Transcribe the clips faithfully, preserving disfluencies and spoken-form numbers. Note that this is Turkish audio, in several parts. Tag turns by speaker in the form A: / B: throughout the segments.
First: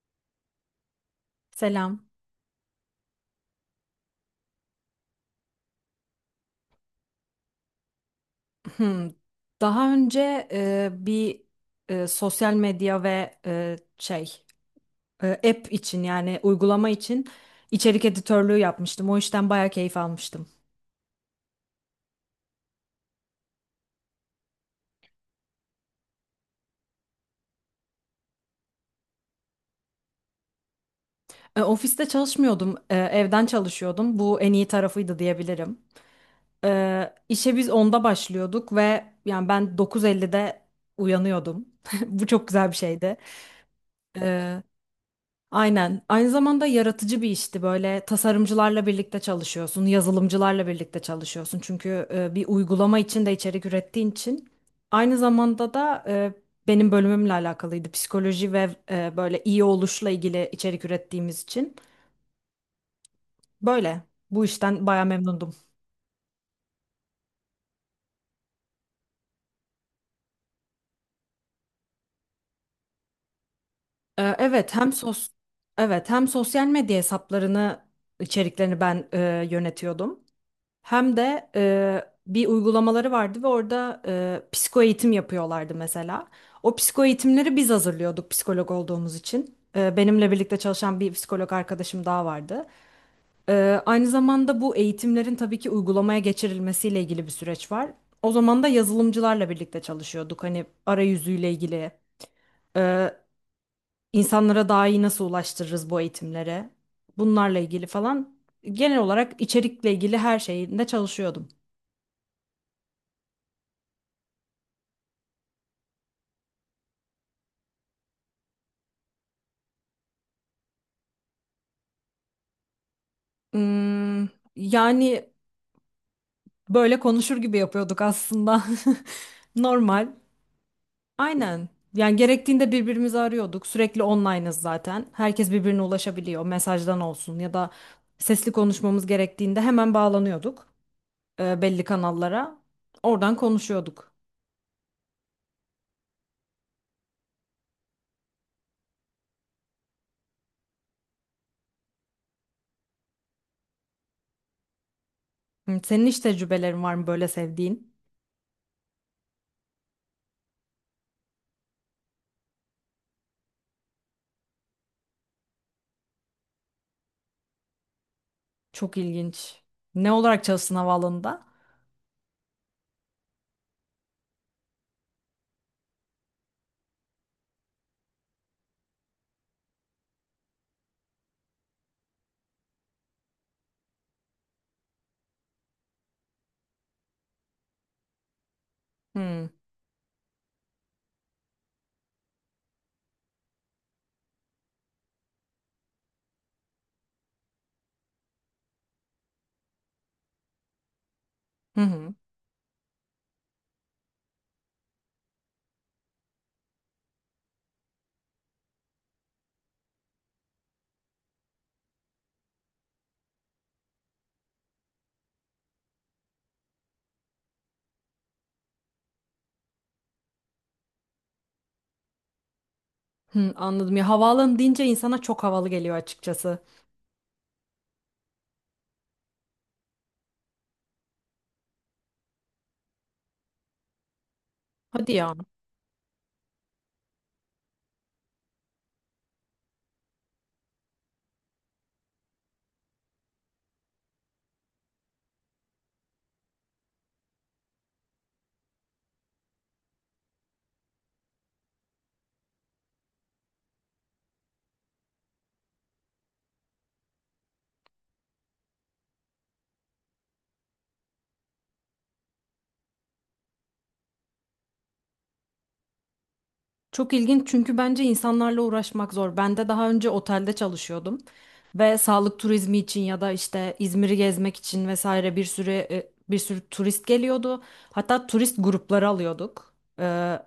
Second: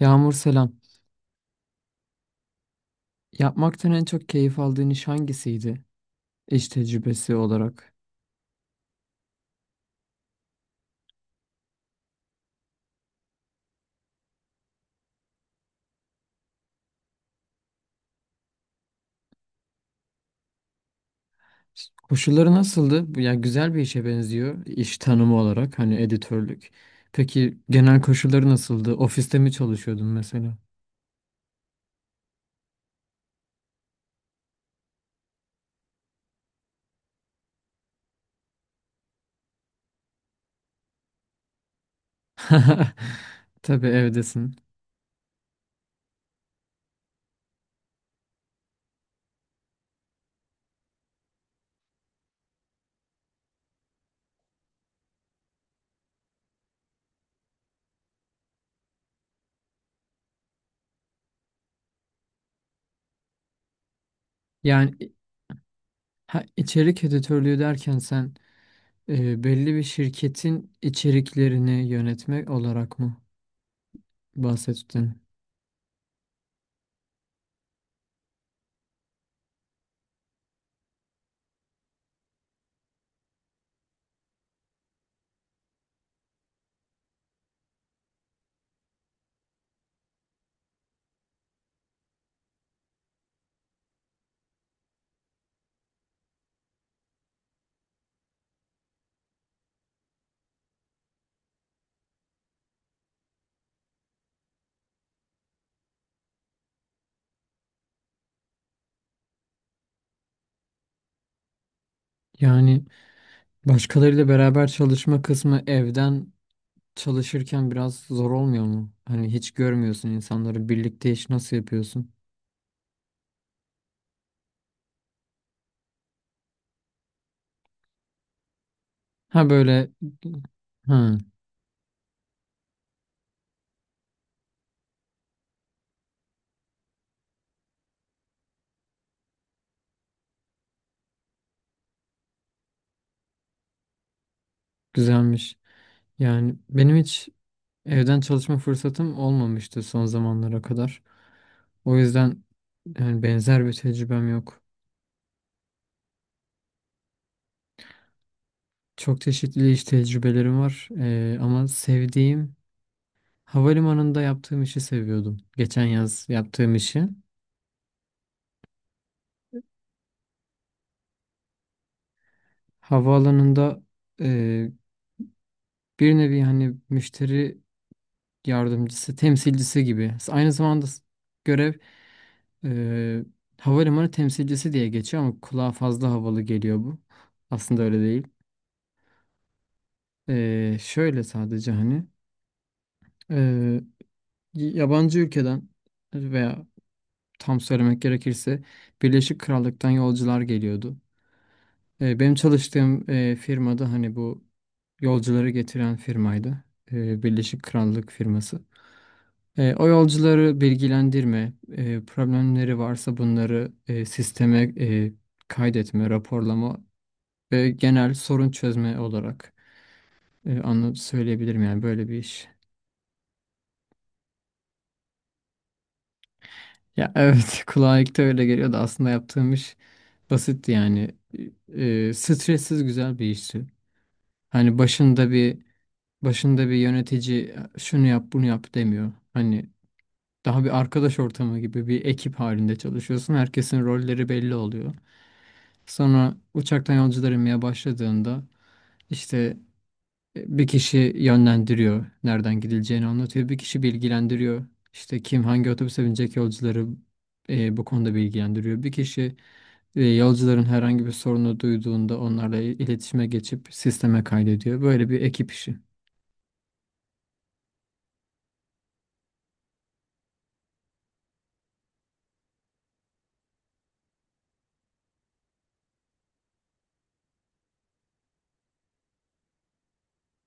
A: Yağmur selam.
B: Selam.
A: Yapmaktan en çok keyif aldığın iş hangisiydi? İş tecrübesi olarak.
B: Hmm. Daha önce e, bir e, sosyal medya ve e, şey e, app için yani uygulama için içerik editörlüğü yapmıştım. O işten bayağı keyif almıştım.
A: Koşulları nasıldı? Bu- Yani güzel bir işe benziyor iş tanımı olarak hani editörlük. Peki genel koşulları nasıldı? Ofiste mi çalışıyordun mesela?
B: E, ofiste çalışmıyordum, e, evden çalışıyordum. Bu en iyi tarafıydı diyebilirim. E, işe biz onda başlıyorduk ve yani ben dokuz ellide uyanıyordum. Bu çok güzel bir şeydi.
A: Tabii evdesin.
B: E, Aynen. Aynı zamanda yaratıcı bir işti. Böyle tasarımcılarla birlikte çalışıyorsun, yazılımcılarla birlikte çalışıyorsun. Çünkü e, bir uygulama için de içerik ürettiğin için. Aynı zamanda da e, benim bölümümle alakalıydı. Psikoloji ve e, böyle iyi oluşla ilgili içerik ürettiğimiz için. Böyle. Bu işten
A: Yani
B: baya
A: i-
B: memnundum.
A: ha, içerik editörlüğü derken sen e, belli bir şirketin içeriklerini yönetmek olarak mı
B: E, evet, hem
A: bahsettin?
B: sos Evet, hem sosyal medya hesaplarını içeriklerini ben e, yönetiyordum. Hem de e, bir uygulamaları vardı ve orada e, psiko eğitim yapıyorlardı mesela. O psiko eğitimleri biz hazırlıyorduk psikolog olduğumuz için. E, benimle birlikte çalışan bir psikolog arkadaşım daha vardı. E, aynı zamanda bu eğitimlerin tabii ki uygulamaya geçirilmesiyle ilgili bir süreç var. O zaman da yazılımcılarla birlikte çalışıyorduk. Hani arayüzüyle ilgili, e, insanlara daha iyi nasıl ulaştırırız bu eğitimlere, bunlarla ilgili falan. Genel olarak içerikle ilgili her şeyinde çalışıyordum.
A: Yani başkalarıyla beraber çalışma kısmı evden çalışırken biraz zor olmuyor mu? Hani hiç görmüyorsun insanları, birlikte iş nasıl yapıyorsun?
B: Hmm, yani böyle konuşur gibi yapıyorduk aslında.
A: Ha, böyle.
B: Normal.
A: Ha.
B: Aynen. Yani gerektiğinde birbirimizi arıyorduk. Sürekli online'ız zaten. Herkes birbirine ulaşabiliyor. Mesajdan olsun ya da sesli konuşmamız gerektiğinde hemen bağlanıyorduk e, belli kanallara. Oradan konuşuyorduk.
A: Güzelmiş. Yani benim hiç evden çalışma fırsatım olmamıştı son zamanlara kadar. O yüzden yani benzer bir tecrübem yok.
B: Hı, senin hiç tecrübelerin var mı böyle sevdiğin?
A: Çok çeşitli iş tecrübelerim var. Ee, ama sevdiğim, havalimanında yaptığım işi seviyordum. Geçen yaz yaptığım işi.
B: Çok ilginç. Ne olarak çalıştın havaalanında?
A: Havaalanında e, bir nevi hani müşteri yardımcısı, temsilcisi gibi. Aynı zamanda s- görev e, havalimanı temsilcisi diye geçiyor ama kulağa fazla havalı geliyor bu. Aslında öyle değil.
B: Hmm.
A: E, şöyle, sadece hani e, yabancı ülkeden veya tam söylemek gerekirse Birleşik Krallık'tan yolcular geliyordu.
B: Hı hı.
A: E, benim çalıştığım e, firmada hani bu yolcuları getiren firmaydı. E, Birleşik Krallık firması. E, o yolcuları bilgilendirme, e, problemleri varsa bunları e, sisteme e, kaydetme, raporlama ve genel sorun çözme olarak e, anla- söyleyebilirim yani, böyle bir iş.
B: Hı, anladım. Ya havaalanı deyince insana çok havalı geliyor açıkçası.
A: Ya evet, kulağa ilk de öyle geliyordu, aslında yaptığım iş basitti yani. E, stressiz, güzel bir işti. Hani
B: Hadi
A: başında
B: ya.
A: bir başında bir yönetici şunu yap bunu yap demiyor. Hani daha bir arkadaş ortamı gibi, bir ekip halinde çalışıyorsun. Herkesin rolleri belli oluyor. Sonra uçaktan yolcular inmeye başladığında işte e, bir kişi yönlendiriyor, nereden gidileceğini anlatıyor. Bir kişi bilgilendiriyor. İşte kim hangi otobüse binecek yolcuları e, bu konuda bilgilendiriyor. Bir kişi e, yolcuların herhangi bir sorunu duyduğunda onlarla il- iletişime geçip sisteme kaydediyor. Böyle bir ekip işi.
B: Çok ilginç çünkü bence insanlarla uğraşmak zor. Ben de daha önce otelde çalışıyordum ve sağlık turizmi için ya da işte İzmir'i gezmek için vesaire bir sürü e, bir sürü turist geliyordu. Hatta turist grupları alıyorduk. Ee,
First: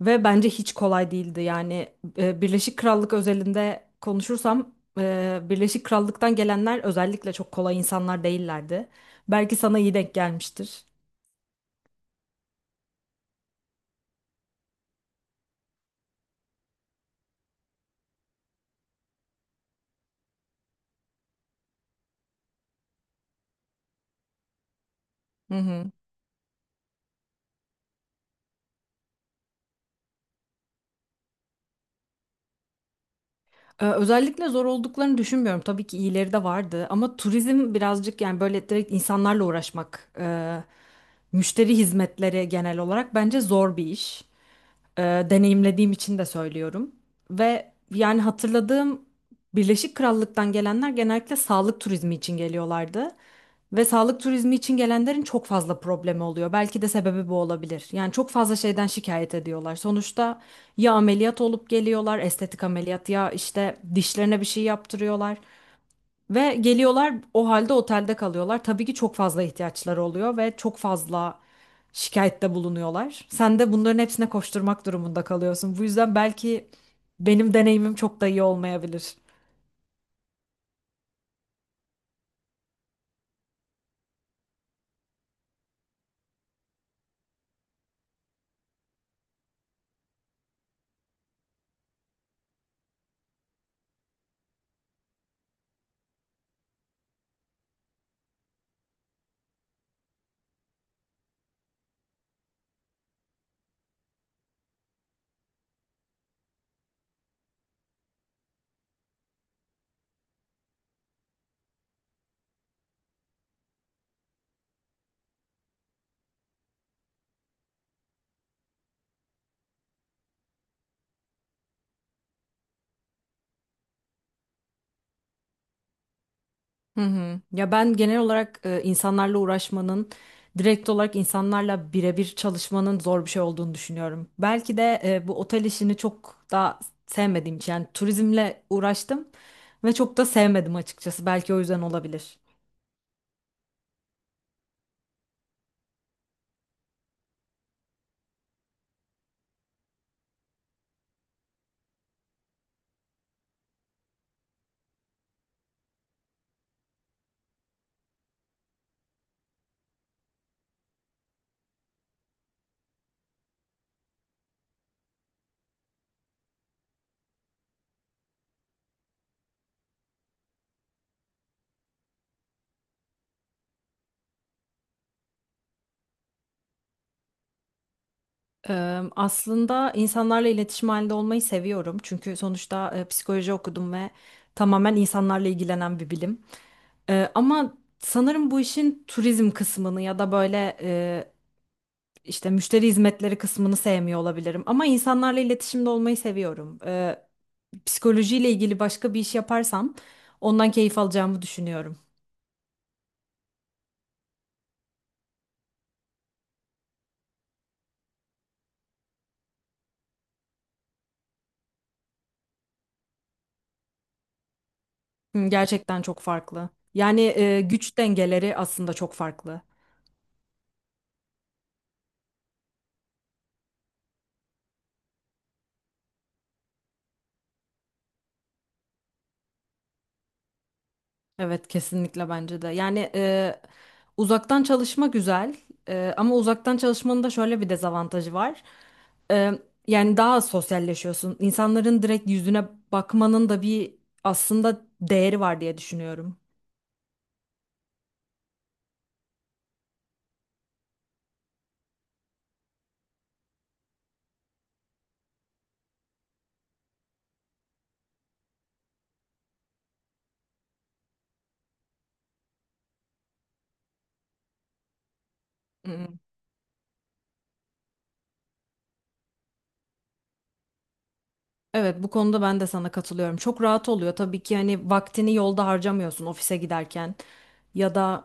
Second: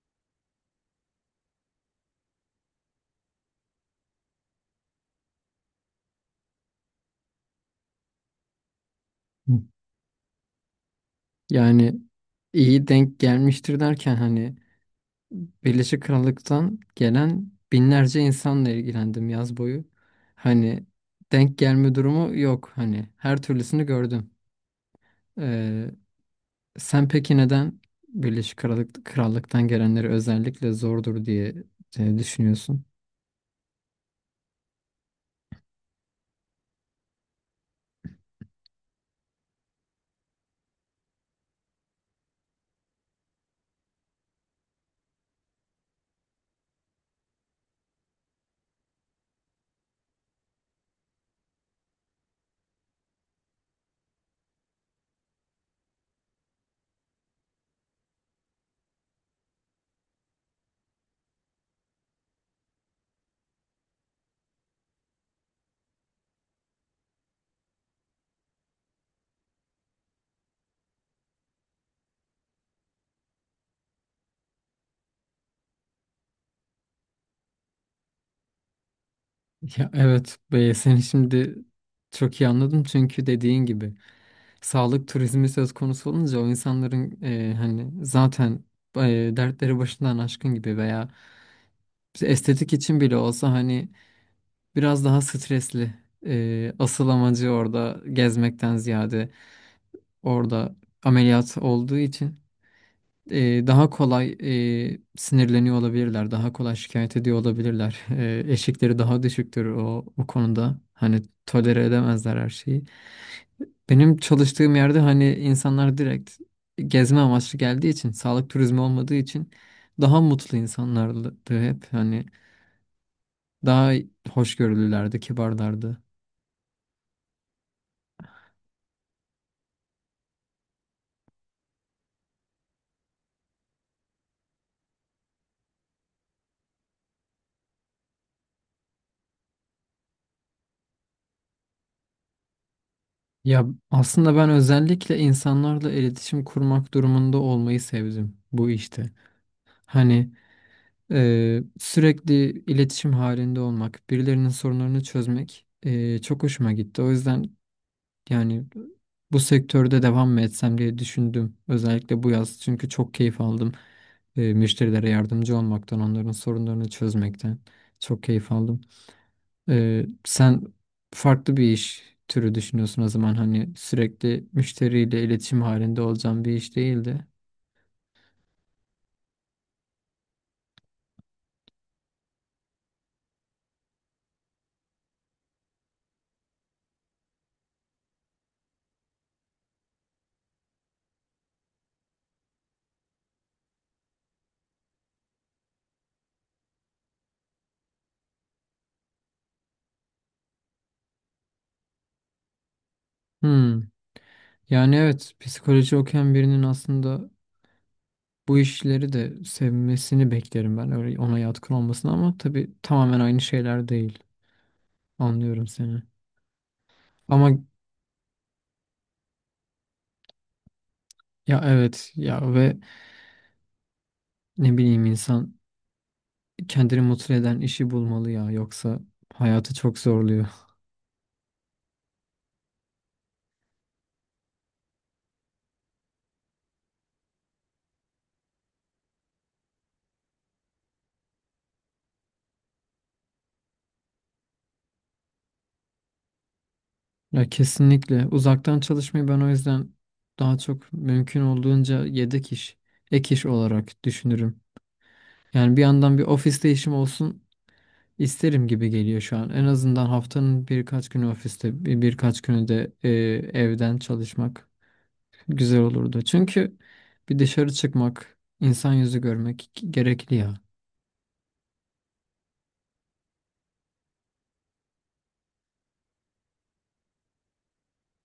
B: ve bence hiç kolay değildi. Yani e, Birleşik Krallık özelinde konuşursam e, Birleşik Krallık'tan gelenler özellikle çok kolay insanlar değillerdi. Belki
A: Hı.
B: sana iyi denk gelmiştir.
A: Yani, iyi denk gelmiştir derken hani, Birleşik Krallık'tan gelen binlerce insanla ilgilendim yaz boyu. Hani denk gelme durumu yok. Hani her türlüsünü gördüm.
B: Hı
A: Ee,
B: hı.
A: Sen peki neden Birleşik Krallık, Krallık'tan gelenleri özellikle zordur diye e, düşünüyorsun?
B: Ee, Özellikle zor olduklarını düşünmüyorum. Tabii ki iyileri de vardı ama turizm birazcık yani böyle direkt insanlarla uğraşmak, e, müşteri hizmetleri genel olarak bence zor bir iş, e, deneyimlediğim için de söylüyorum. Ve yani hatırladığım Birleşik Krallık'tan gelenler genellikle sağlık turizmi için geliyorlardı. Ve sağlık turizmi için gelenlerin çok fazla problemi oluyor. Belki de sebebi bu olabilir. Yani çok fazla şeyden şikayet ediyorlar. Sonuçta ya ameliyat olup geliyorlar, estetik ameliyat ya işte dişlerine bir şey yaptırıyorlar. Ve geliyorlar o halde otelde kalıyorlar. Tabii ki çok fazla ihtiyaçları oluyor ve çok fazla şikayette bulunuyorlar. Sen de bunların hepsine koşturmak durumunda kalıyorsun. Bu yüzden belki benim deneyimim çok da iyi olmayabilir.
A: Ya evet, be, seni şimdi çok iyi anladım, çünkü dediğin gibi sağlık turizmi söz konusu olunca o insanların e, hani zaten e, dertleri başından aşkın gibi, veya işte estetik için bile olsa hani, biraz daha stresli. Ee, asıl amacı orada gezmekten ziyade orada ameliyat olduğu için e, daha kolay e, sinirleniyor olabilirler. Daha kolay şikayet ediyor olabilirler. E, eşikleri daha düşüktür o, o konuda. Hani tolere edemezler her şeyi. Benim çalıştığım yerde hani insanlar direkt gezme amaçlı geldiği için, sağlık turizmi olmadığı için, daha mutlu insanlardı hep. Hani daha hoşgörülülerdi, kibarlardı.
B: Hı hı. Ya ben genel olarak e, insanlarla uğraşmanın, direkt olarak insanlarla birebir çalışmanın zor bir şey olduğunu düşünüyorum. Belki de e, bu otel işini çok da sevmediğim için yani turizmle uğraştım ve çok da sevmedim açıkçası. Belki o yüzden olabilir.
A: Ya aslında ben özellikle insanlarla iletişim kurmak durumunda olmayı sevdim bu işte. Hani e, sürekli iletişim halinde olmak, birilerinin sorunlarını çözmek e, çok hoşuma gitti. O yüzden yani, bu sektörde devam mı etsem diye düşündüm. Özellikle bu yaz, çünkü çok keyif aldım. E, müşterilere yardımcı olmaktan, onların sorunlarını çözmekten çok keyif aldım. Ee, sen farklı bir iş türü düşünüyorsun o zaman, hani sürekli müşteriyle iletişim halinde olacağın bir iş değildi.
B: Eee, Aslında insanlarla iletişim halinde olmayı seviyorum. Çünkü sonuçta e, psikoloji okudum ve tamamen insanlarla ilgilenen bir bilim. Eee, ama sanırım bu işin turizm kısmını ya da böyle e, işte müşteri hizmetleri kısmını sevmiyor olabilirim. Ama insanlarla iletişimde olmayı seviyorum. Eee psikolojiyle ilgili başka bir iş yaparsam ondan keyif alacağımı düşünüyorum.
A: Hmm. Yani evet, psikoloji okuyan birinin aslında bu işleri de sevmesini beklerim ben, öyle ona yatkın olmasını, ama tabii tamamen aynı şeyler değil.
B: Hı,
A: Anlıyorum seni.
B: gerçekten çok farklı. Yani
A: Ama
B: e, güç dengeleri aslında çok farklı.
A: ya evet, ya, ve ne bileyim, insan kendini mutlu eden işi bulmalı ya, yoksa hayatı çok zorluyor.
B: Evet, kesinlikle bence de. Yani e, uzaktan çalışma güzel. E, ama uzaktan çalışmanın da şöyle bir dezavantajı var. E, Yani daha az sosyalleşiyorsun. İnsanların direkt yüzüne bakmanın da bir aslında değeri var diye düşünüyorum.
A: Ya kesinlikle, uzaktan çalışmayı ben o yüzden daha çok mümkün olduğunca yedek iş, ek iş olarak düşünürüm. Yani bir yandan bir ofiste işim olsun isterim gibi geliyor şu an. En azından haftanın birkaç günü ofiste, bir- birkaç günü de e, evden çalışmak güzel
B: Hı hı.
A: olurdu. Çünkü bir dışarı çıkmak, insan yüzü görmek gerekli ya.
B: Evet, bu konuda ben de sana katılıyorum. Çok rahat oluyor tabii ki, hani vaktini yolda harcamıyorsun ofise giderken ya da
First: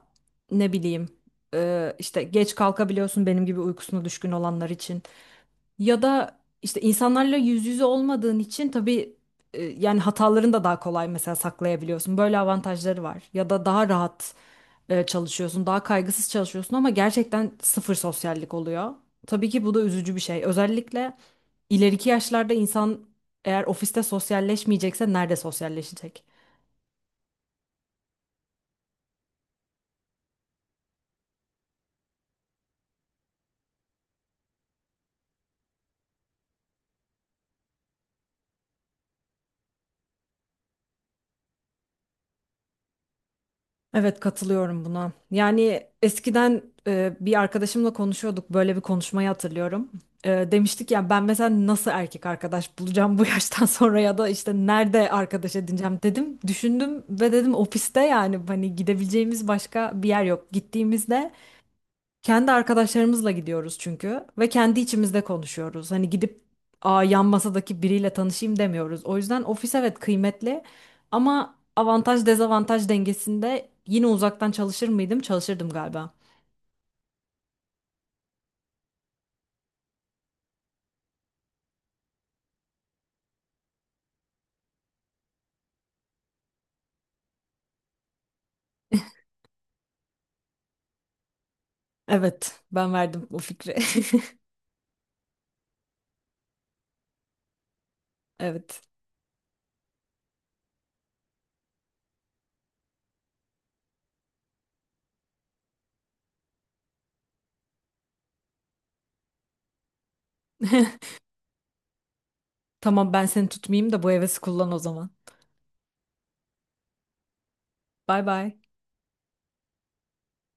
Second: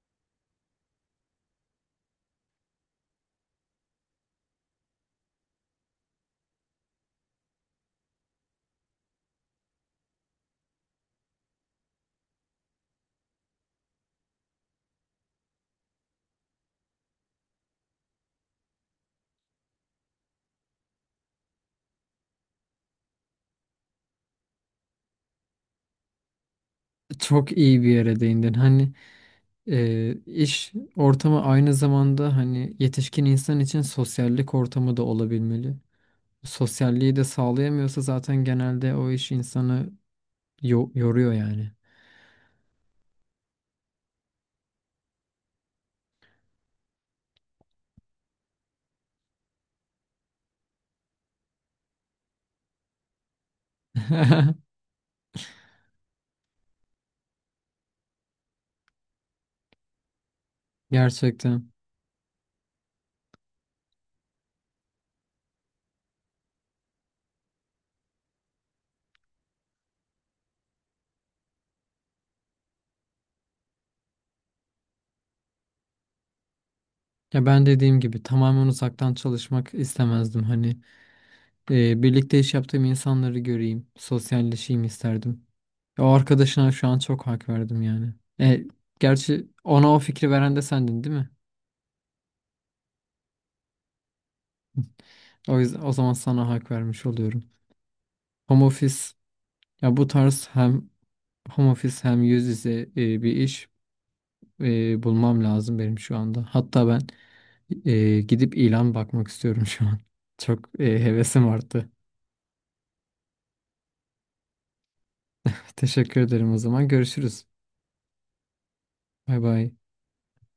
B: ne bileyim e, işte geç kalkabiliyorsun benim gibi uykusuna düşkün olanlar için. Ya da işte insanlarla yüz yüze olmadığın için tabii e, yani hatalarını da daha kolay mesela saklayabiliyorsun. Böyle avantajları var. Ya da daha rahat e, çalışıyorsun, daha kaygısız çalışıyorsun ama gerçekten sıfır sosyallik oluyor. Tabii ki bu da üzücü bir şey. Özellikle ileriki yaşlarda insan eğer ofiste sosyalleşmeyecekse nerede sosyalleşecek?
A: Çok iyi bir yere değindin. Hani e, iş ortamı aynı zamanda hani yetişkin insan için sosyallik ortamı da olabilmeli. Sosyalliği de sağlayamıyorsa zaten genelde o iş insanı yo- yoruyor yani.
B: Evet, katılıyorum buna. Yani eskiden e, bir arkadaşımla konuşuyorduk, böyle bir konuşmayı hatırlıyorum. E, demiştik ya, ben mesela nasıl erkek arkadaş bulacağım bu yaştan sonra ya da işte nerede arkadaş edineceğim dedim. Düşündüm ve dedim ofiste, yani hani gidebileceğimiz başka bir yer yok. Gittiğimizde
A: Gerçekten.
B: kendi arkadaşlarımızla gidiyoruz çünkü ve kendi içimizde konuşuyoruz. Hani gidip, "Aa, yan masadaki biriyle tanışayım," demiyoruz. O yüzden ofis evet kıymetli ama avantaj dezavantaj dengesinde yine uzaktan çalışır mıydım? Çalışırdım galiba.
A: Ya ben dediğim gibi tamamen uzaktan çalışmak istemezdim hani. Ee, birlikte iş yaptığım insanları göreyim, sosyalleşeyim isterdim. Ya o arkadaşına şu an çok hak verdim yani. E, Gerçi ona o fikri veren de sendin değil mi?
B: Evet, ben verdim o fikri.
A: O yüzden o zaman sana hak vermiş oluyorum. Home
B: Evet.
A: office, ya bu tarz, hem home office hem yüz yüze e, bir iş e, bulmam lazım benim şu anda. Hatta ben e, gidip ilan bakmak istiyorum şu an. Çok e, hevesim arttı.
B: Tamam, ben seni tutmayayım da bu hevesi kullan o zaman.
A: Teşekkür ederim o zaman. Görüşürüz.
B: Bay bay.
A: Bay bay.